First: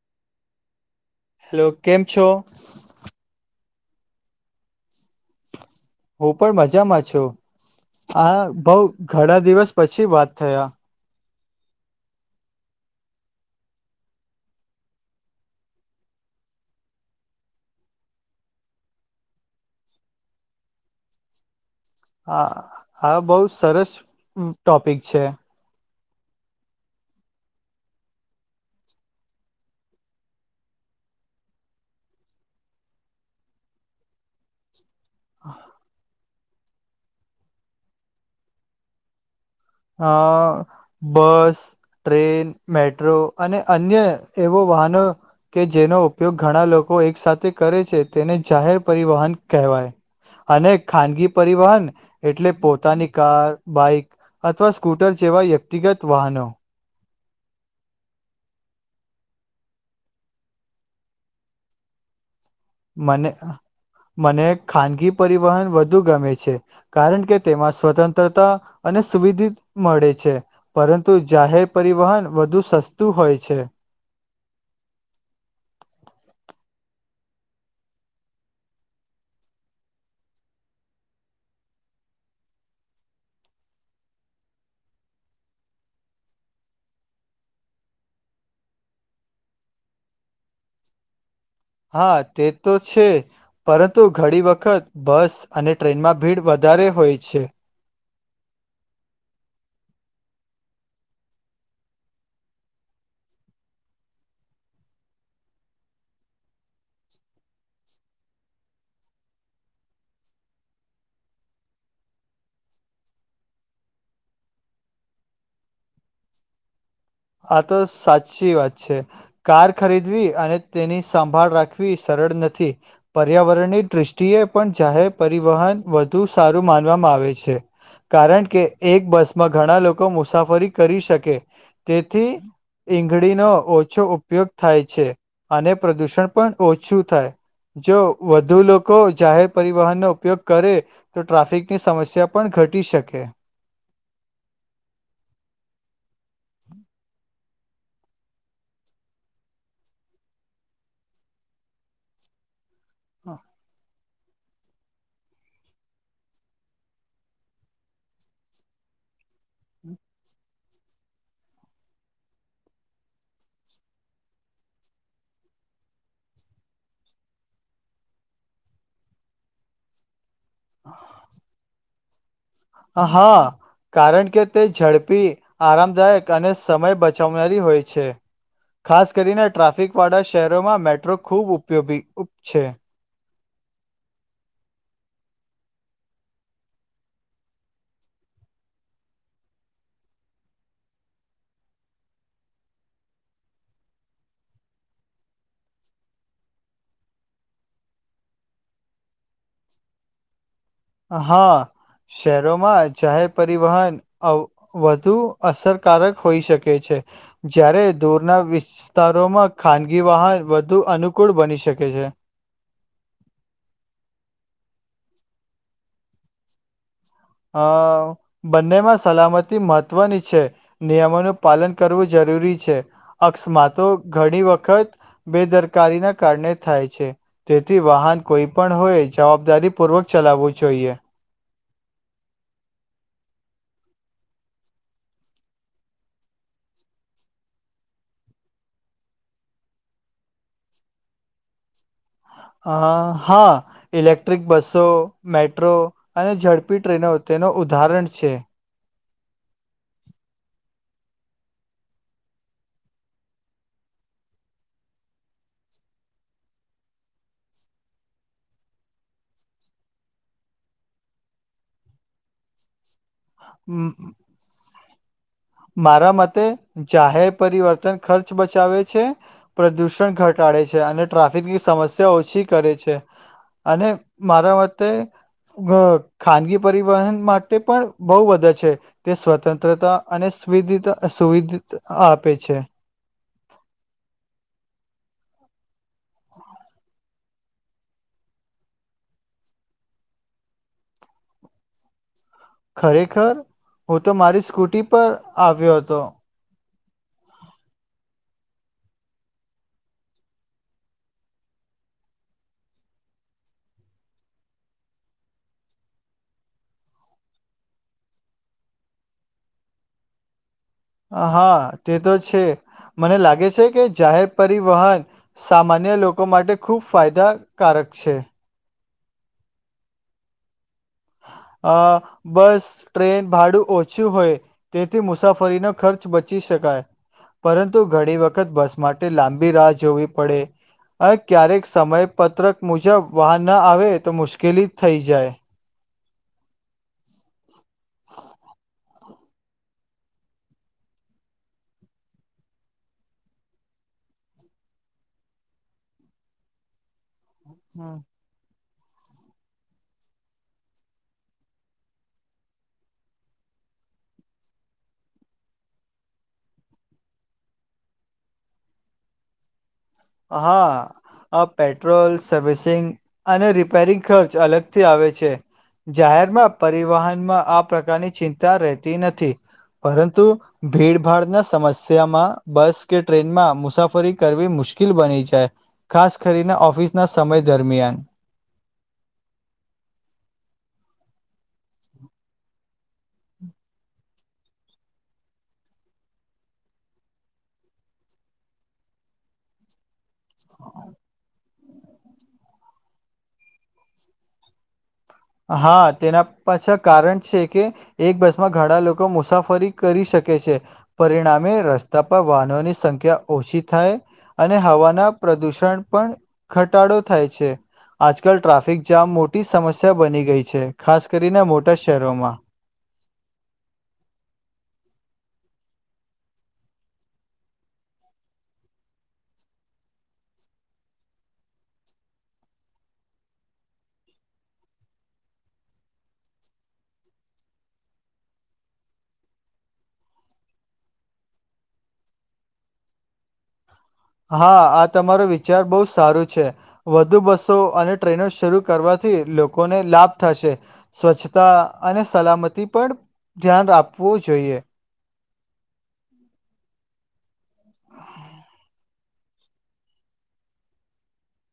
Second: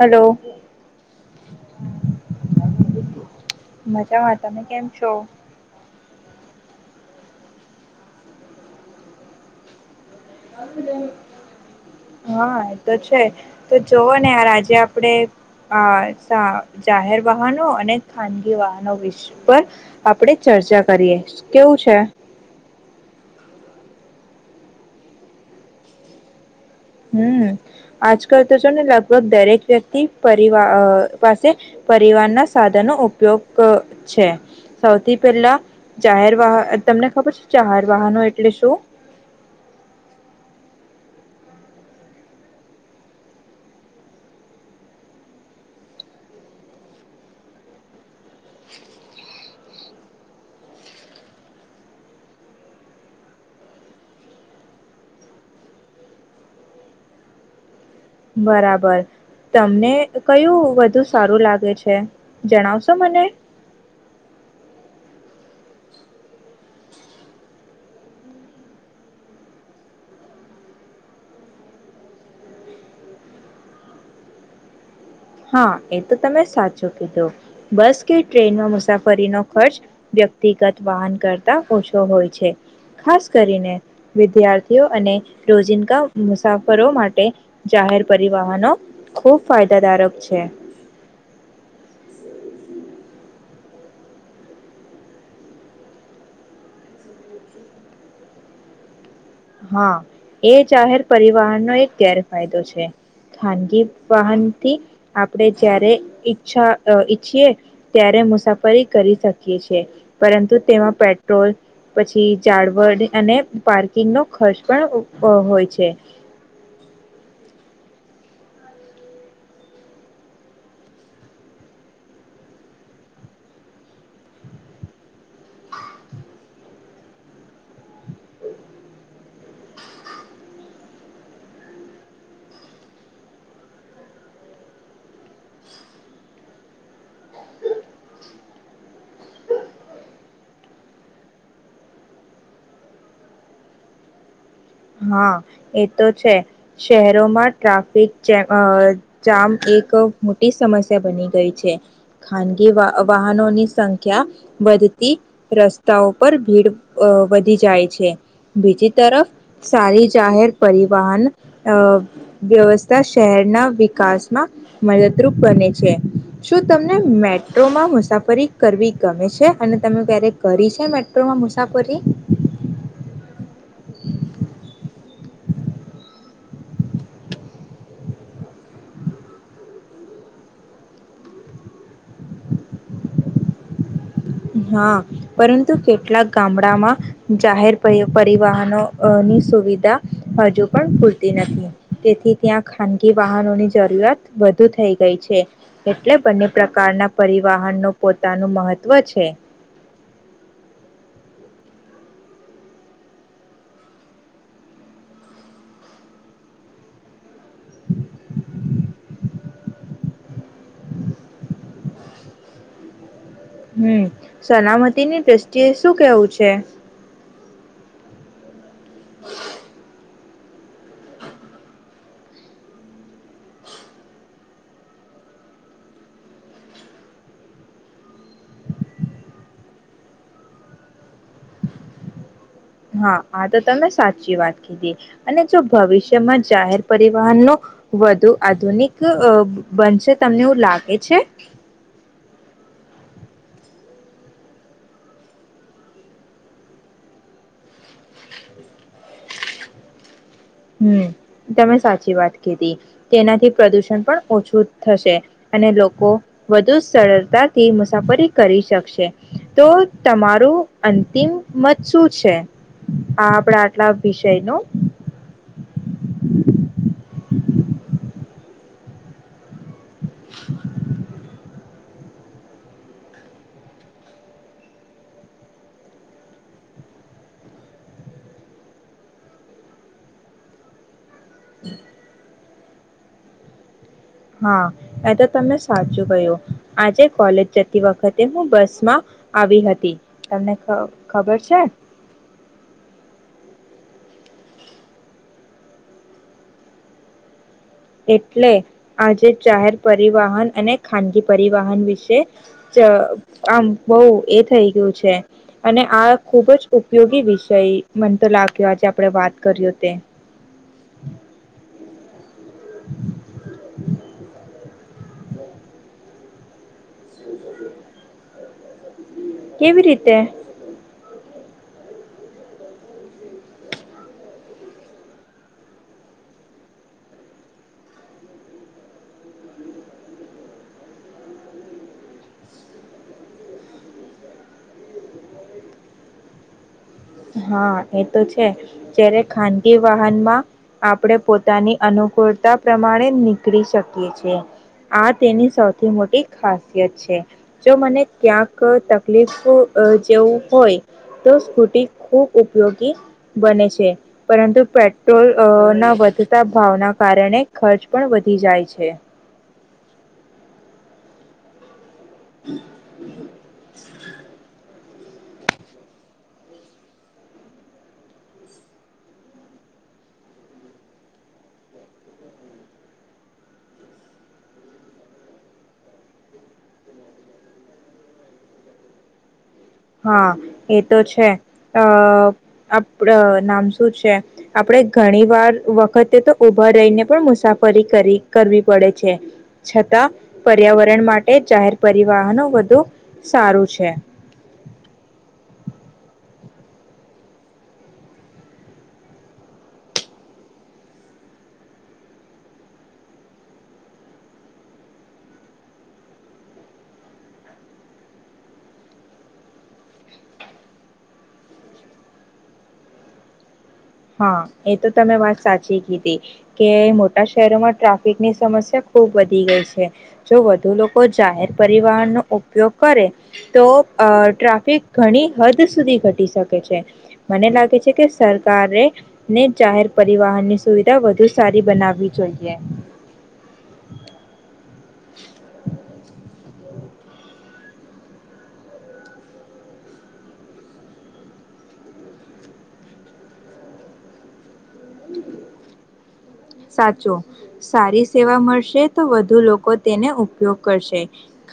Hello. Hello કેમ છો? મજામાં તમે કેમ છો? હું પણ મજામાં છું, આ બઉ ઘણા દિવસ પછી વાત થયા [unintelligible] હા, એ તો છે તો જોવો ને આજે આપડે આ જાહેર વાહનો અને ખાનગી વાહનો વિષય પર આપડે ચર્ચા કરીએ, કેવું છે હા હા બઉ સરસ ટોપિક છે. હમ્મ આજકાલ તો જો ને લગભગ દરેક વ્યક્તિ પરિવાઅ પાસે પરિવારના સાધનો ઉપયોગ છે. સૌથી પહેલા જાહેર વાહન તમને ખબર છે, જાહેર વાહનો એટલે શું? હા, બસ, ટ્રેન, મેટ્રો અને અન્ય એવો વાહનો કે જેનો ઉપયોગ ઘણા લોકો એક સાથે કરે છે, તેને જાહેર પરિવહન કહેવાય અને ખાનગી પરિવહન એટલે પોતાની કાર, બાઈક. અથવા સ્કૂટર જેવા વ્યક્તિગત વાહનો. બરાબર તમને કયું વધુ સારું લાગે છે, મને મને ખાનગી પરિવહન વધુ ગમે છે, કારણ કે તેમાં સ્વતંત્રતા અને સુવિધિત મળે છે પરંતુ જાહેર પરિવહન વધુ સસ્તું હોય છે. હા, એ તો તમે સાચું કીધું બસ કે ટ્રેનમાં મુસાફરીનો ખર્ચ વ્યક્તિગત વાહન કરતા ઓછો હોય છે, ખાસ કરીને વિદ્યાર્થીઓ અને રોજિંન્કા મુસાફરો માટે જાહેર પરિવહનો ખૂબ ફાયદાદારક. છે. હા, તે તો છે પરંતુ ઘણી વખત બસ અને ટ્રેનમાં ભીડ વધારે હોય છે. હા, એ જાહેર પરિવહનનો એક ગેરફાયદો છે, ખાનગી વાહનથી આપડે જ્યારે ઈચછા ઈચ્છીએ ત્યારે મુસાફરી કરી શકીએ છે, પરંતુ તેમાં પેટ્રોલ પછી જાળવળ અને પાર્કિંગનો ખર્ચ પણ હોય છે. આ તો સાચી વાત છે કાર ખરીદવી અને તેની સંભાળ રાખવી સરળ નથી, પર્યાવરણની દ્રષ્ટિએ પણ જાહેર પરિવહન વધુ સારું માનવામાં આવે છે, કારણ કે એક બસમાં ઘણા લોકો મુસાફરી કરી શકે. તેથી ઈંગળીનો ઓછો ઉપયોગ થાય છે, અને પ્રદુષણ પણ ઓછું થાય જો વધુ લોકો જાહેર પરિવહનનો ઉપયોગ કરે તો ટ્રાફિકની સમસ્યા પણ ઘટી શકે. હા એ તો છે શહેરોમાં ટ્રાફિક છે, અ જામ એક મોટી સમસ્યા બની ગઈ છે, ખાન ગી વ વાહનોની સં ખ્યા વધતી રસ્તાઓ પર ભીડ વધી જાય છે, બીજી તરફ સારી જાહેર પરિવાહન અ વ્યવસ્થા શહેરના વિકાસમાં મદદરૂપ બને છે, શું તમને મેટ્રોમાં મુસાફરી કરવી ગમે છે? અને તમે ક્યારેક કરી છે? મેટ્રોમાં મુસાફરી હા કારણ કે તે ઝડપી આરામદાયક અને સમય બચાવનારી હોય છે ખાસ કરીને ટ્રાફિક વાળા શહેરોમાં મેટ્રો ખૂબ ઉપયોગી ઉપ છે. હા પરંતુ કેટલાક ગામડામાં જાહેર પરી પરિવાહનોની સુવિધા હજુ પણ ભૂલતી નથી તેથી ત્યાં ખાનગી વાહનોની જરૂરિયાત વધુ થઈ ગઈ છે એટલે બંને પ્રકારના પરિવાહનનું પોતાનું મહત્ત્વ છે. હા શહેરોમાં જાહેર પરિવહન અવ વધુ અસરકારક હોઈ શકે છે. જયારે દૂરના વિસ્તારોમાં ખાનગી વાહન વધુ અનુકૂળ બની શકે છે હમ સલામતીની દ્રષ્ટિએ શું કેવું છે હા બંનેમાં સલામતી મહત્ત્વની છે નિયમોનું પાલન કરવું જરૂરી છે અકસ્માતો ઘણી વખત બેદરકારીના કારણે થાય છે તેથી વાહન કોઈ પણ હોય જવાબદારી પૂર્વક ચલાવવું જોઈએ હા આ તો તમે સાચી વાત કીધી અને જો ભવિષ્યમાં જાહેર પરિવહન નુ વધુ આધુનિક બનશે તમને એવું લાગે છે અ હા ઇલેક્ટ્રિક બસો મેટ્રો અને ઝડપી ટ્રેનો તેનું ઉદાહરણ છે હમ તમે સાચી વાત કીધી તેનાથી પ્રદૂષણ પણ ઓછું થશે અને લોકો વધુ સરળતાથી મુસાફરી કરી શકશે તો તમારું અંતિમ મત શું છે હા આપડા આટલા મ વિષય નો મારા મતે જાહેબ પરિવર્તન ખર્ચ બચાવે છે પ્રદૂષણ પણ ઘટાડે છે અને ટ્રાફિકની સમસ્યા ઓછી કરે છે અને મારા મતે ખાનગી પરિવહન માટે પણ બહુ બધા છે તે સ્વતંત્રતા અને સુવધીતા સુવિધ આપે છે હા એ તો તમે સાચું કહ્યું આજે કોલેજ જતી વખતે હું બસમાં આવી હતી તમને ખબર છે ખરેખર હું તો મારી સ્કૂટી પર આવ્યો હતો એટલે આજે જાહેર પરિવહન અને ખાનગી પરિવહન વિશે આમ બહુ એ થઈ ગયું છે અને આ ખુબ જ ઉપયોગી વિષય મનતો લાગ્યો આજે આપણેે વાત કરીએઓ તે હા તે તો છે મને લાગે છે કે જાહેર પરિવહન સામાન્ય લોકો માટે ખૂબ ફાયદાકારક છે કેવી રીતે અ બસ ટ્રેન ભાડું ઓછું હોય તેથી મુસાફરીનો ખર્ચ બચી શકાય પરંતુ ઘણી વખત બસ માટે લાંબી રાહ જોવી પડે ક્યારેક સમય પત્રક મુજબ વાહન ના આવે તો મુશ્કેલી થઈ જાય હા એ તો છે જ્યારે ખાનગી વાહનમાં આપણે પોતાની અનુકૂળતા પ્રમાણે નીકળી શકીએ છેએ આ તેની સૌથી મોટી ખાસિયત છે જો મને ક્યાં તકલીફ જેવું હોય તો સ્કૂટી ખૂબ ઉપયોગી બને છે પરંતુ પેટ્રોલ ના વધતા ભાવના કારણે ખર્ચ પણ વધી જાય છે હા અ પેટ પેટ્રોલ સર્વિસિંગ અને રિપેરિંગ ખર્ચ અલગ આવે છે જાહેરમાં પરિવહનમાં આ પ્રકારની ચિંતા રહેતી નથી પરંતુ ભીડભાડના સમસ્યામાં બસ કે ટ્રેનમાં મુસાફરી કરવી મુશ્કે મુશ્કેલ બની જાય ખાસ કરીને ઓફિસના સમય દરમિયાન હા એ તો છે અ આપ નામ શું છે આપણેે ઘણી વાર વખતે તો ઊભા રહીને પણ મુસાફરી કરી કરવી પડે છે છતાં પર્યાવરણ માટે જાહેર પરિવાહનો વધુ સારું છે. હા તેના પાછા કારણ છે કે એક બસમાં ઘણા લોકો મુસાફરી કરી શકે છે પરિણામે રસ્તા પર વાહનોની સંખ્યા ઓછી થાય અને હવાના પ્રદુષણ પણ ઘટાડો થાય છે આજકાલ ટ્રાફિક જામ મોટી સમસ્યા બની ગઈ છે ખાસ કરીને મોટા શહેરોમાં. હા એ તો તમે વાત સાચી કીધી કે મોટા શહેરોમાં ટ્રાફિકની સમસ્યા ખુબ વધી ગઈ છે. જો વધુ લોકો જાહેર પરિવહનનોો ઉપયોગ કરે તો અ ટ્રાફિક ઘણી હદ સુધી ઘટી શકે છે મને લાગે છે કે સરકાર [unintelligible] ને જાહેર પરિવહનની સુવિધા વધુ સારી બનાવવી જોઈએ. હા આ આ તમારો વિચાર બહુ સારો છે. વધુ બસો અને ટ્રેનો શરૂ કરવાથી લોકોને લાભ થશે, સ્વચ્છતા અને સલામતી પણ ધ્યાન રાવું જોઈએ. સાચો સારી સેવા મળશે તો વધુ લોકો તેને ઉપયોગ કરશે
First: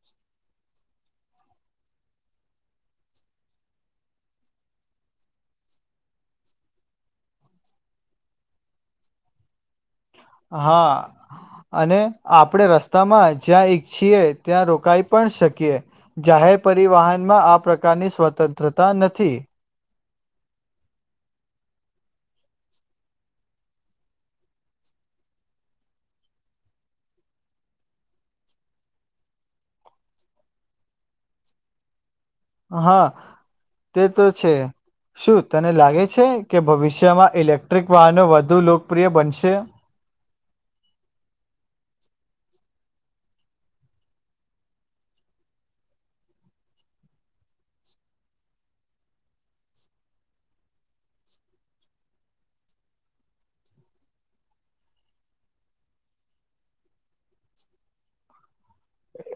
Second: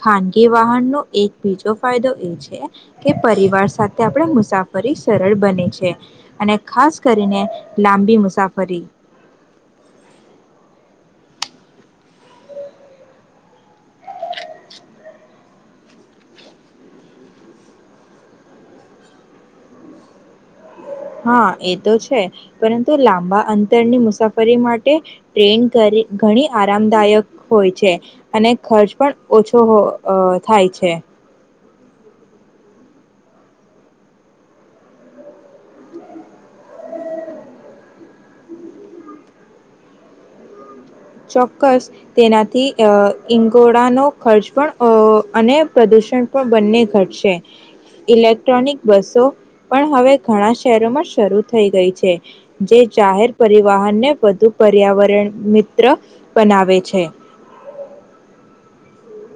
ખાનગી વાહનનો એક બીજો ફાયદો એ છે કે પરિવાર સાથે આપણે મુસાફરી સરળ બને છે અને ખાસ કરીને લાંબી મુસાફરી હા અને આપણે રસ્તામાં જ્યાં ઈચ્છીએ ત્યાં રોકાઈ પણ શકીએ જાહેર પરિવહનમાં આ પ્રકારની સ્વતંત્રતા નથી. હા એ તો છે પરંતુ લાંબા અંતરની મુસાફરી માટે ટ્રેન ઘણી આરામદાયક હોય છે અને ખર્ચ પણ ઓછો થાય છે. હા તે તો છે શું તને લાગે છે કે ભવિષ્યમાં ઇલેક્ટ્રિક વાહનો વધુ લોકપ્રિય બનશે? ચોક્કસ તેનાથી અ ઈંગોળાનો ખર્ચ પણ અને પ્રદુષણ પણ બંને ઘટશે ઇલેક્ટ્રોનિક બસો પણ હવે ઘણા શહેરોમાં શરૂ થઈ ગઈ છે જે જાહેર પરિવહનને વધુ પર્યાવરણ ત્ર બનાવે છે.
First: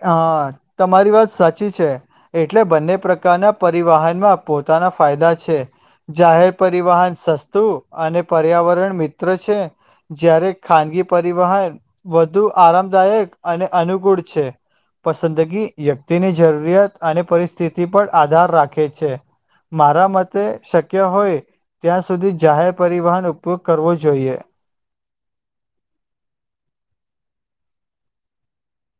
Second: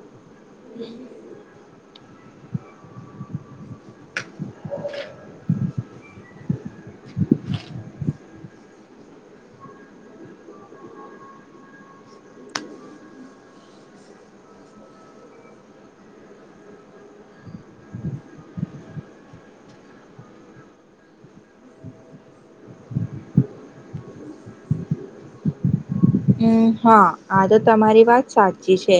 હા. તમારી વાત સાચી છે. એટલે બંને પ્રકારના પરિવાહનમાં પોતાના ફાયદા છે જાહેર પરિવાહન સસ્તું અને પર્યાવરણ મિત્ર છે જ્યારે ખાનગી પરિવહન વધુ આરામદાયક અને અનુકૂળ છે. પસંદગી વ્યક્તિની જરૂરિયાત અને પરિસ્થિતિ પર આધાર રાખે છે મારા મતે શક્ય હોય ત્યાં સુધી જાહેર પરિવાહન ઉપયોગ કરવો જોઈએ. હમ્મ હા આ તો તમારી વાત સાચી છે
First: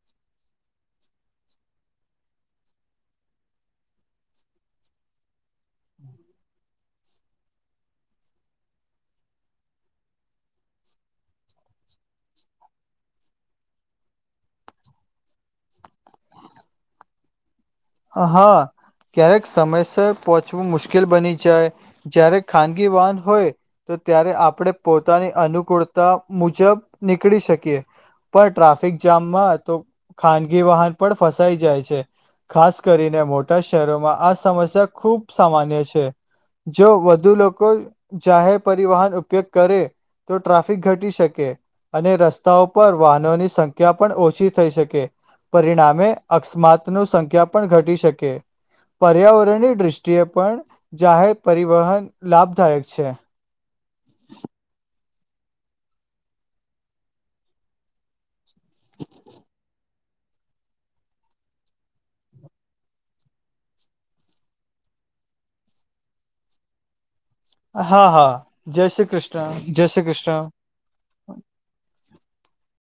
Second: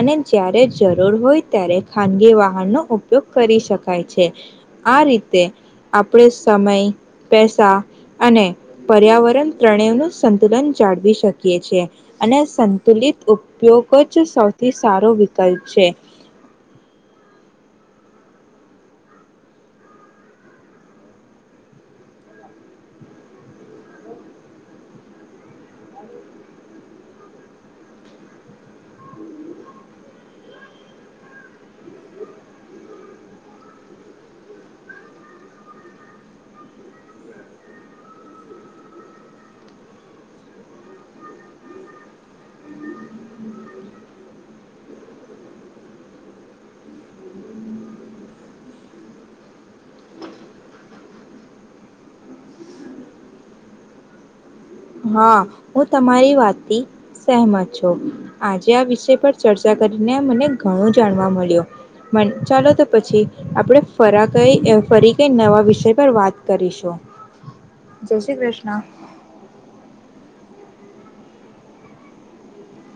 અને જ્યારે જરૂર હોય ત્યારે ખાનગી વાહનનો ઉપયોગ કરી શકાય છે આ રીતે આપણે સમય પેસા અને પર્યાવરણ ત્રણેય નું સંતુલન જાળવી શકીએ [unintelligible] છે અને સંતુલિત ઉપયોગ જ સૌથી સારો વિકલ્પ છે. હા ક્યારેક સમયસર પહોંચવું મુશ્કેલ બની જાય જ્યારે ખાનગી વાહન હોય તો ત્યારે આપણે પોતાની અનુકૂળતા મુજબ નીકળી શકીએ પણ ટ્રાફિક જામમાં તો ખાનગી વાહન પણ ફસાઈ જાય છે. ખાસ કરીને મોટા શહેરોમાં આ સમસ્યા ખુબ સામાન્ય છે જો વધુ લોકો જાહેર પરિવહન ઉપયોગ કરે તો ટ્રાફિક ઘટી શકે અને રસ્તાઓ પર વાહનોની સંખ્યા પણ ઓછી થઈ શકે પરિણામે અકસ્માતનું જગ્યા પણ ઘટી શકે પર્યાવરણની દ્રષ્ટિએ પણ જાહેર પરિવહન લાભદાયક છે. [inaudible] હા હું તમારી વાતથી સહમત છું. આજે આ વિષય પર ચર્ચા કરી ને મને ઘણું જાણવા મળ્યું મ ચાલો તો પછી આપણે ફરા કઈ ફરી કઈ નવા વિષય પર વાત કરીશું. હા જય હા શ્રી કૃષ્ણ. જય શ્રી કૃષ્ણ. જય શ્રી કૃષ્ણ.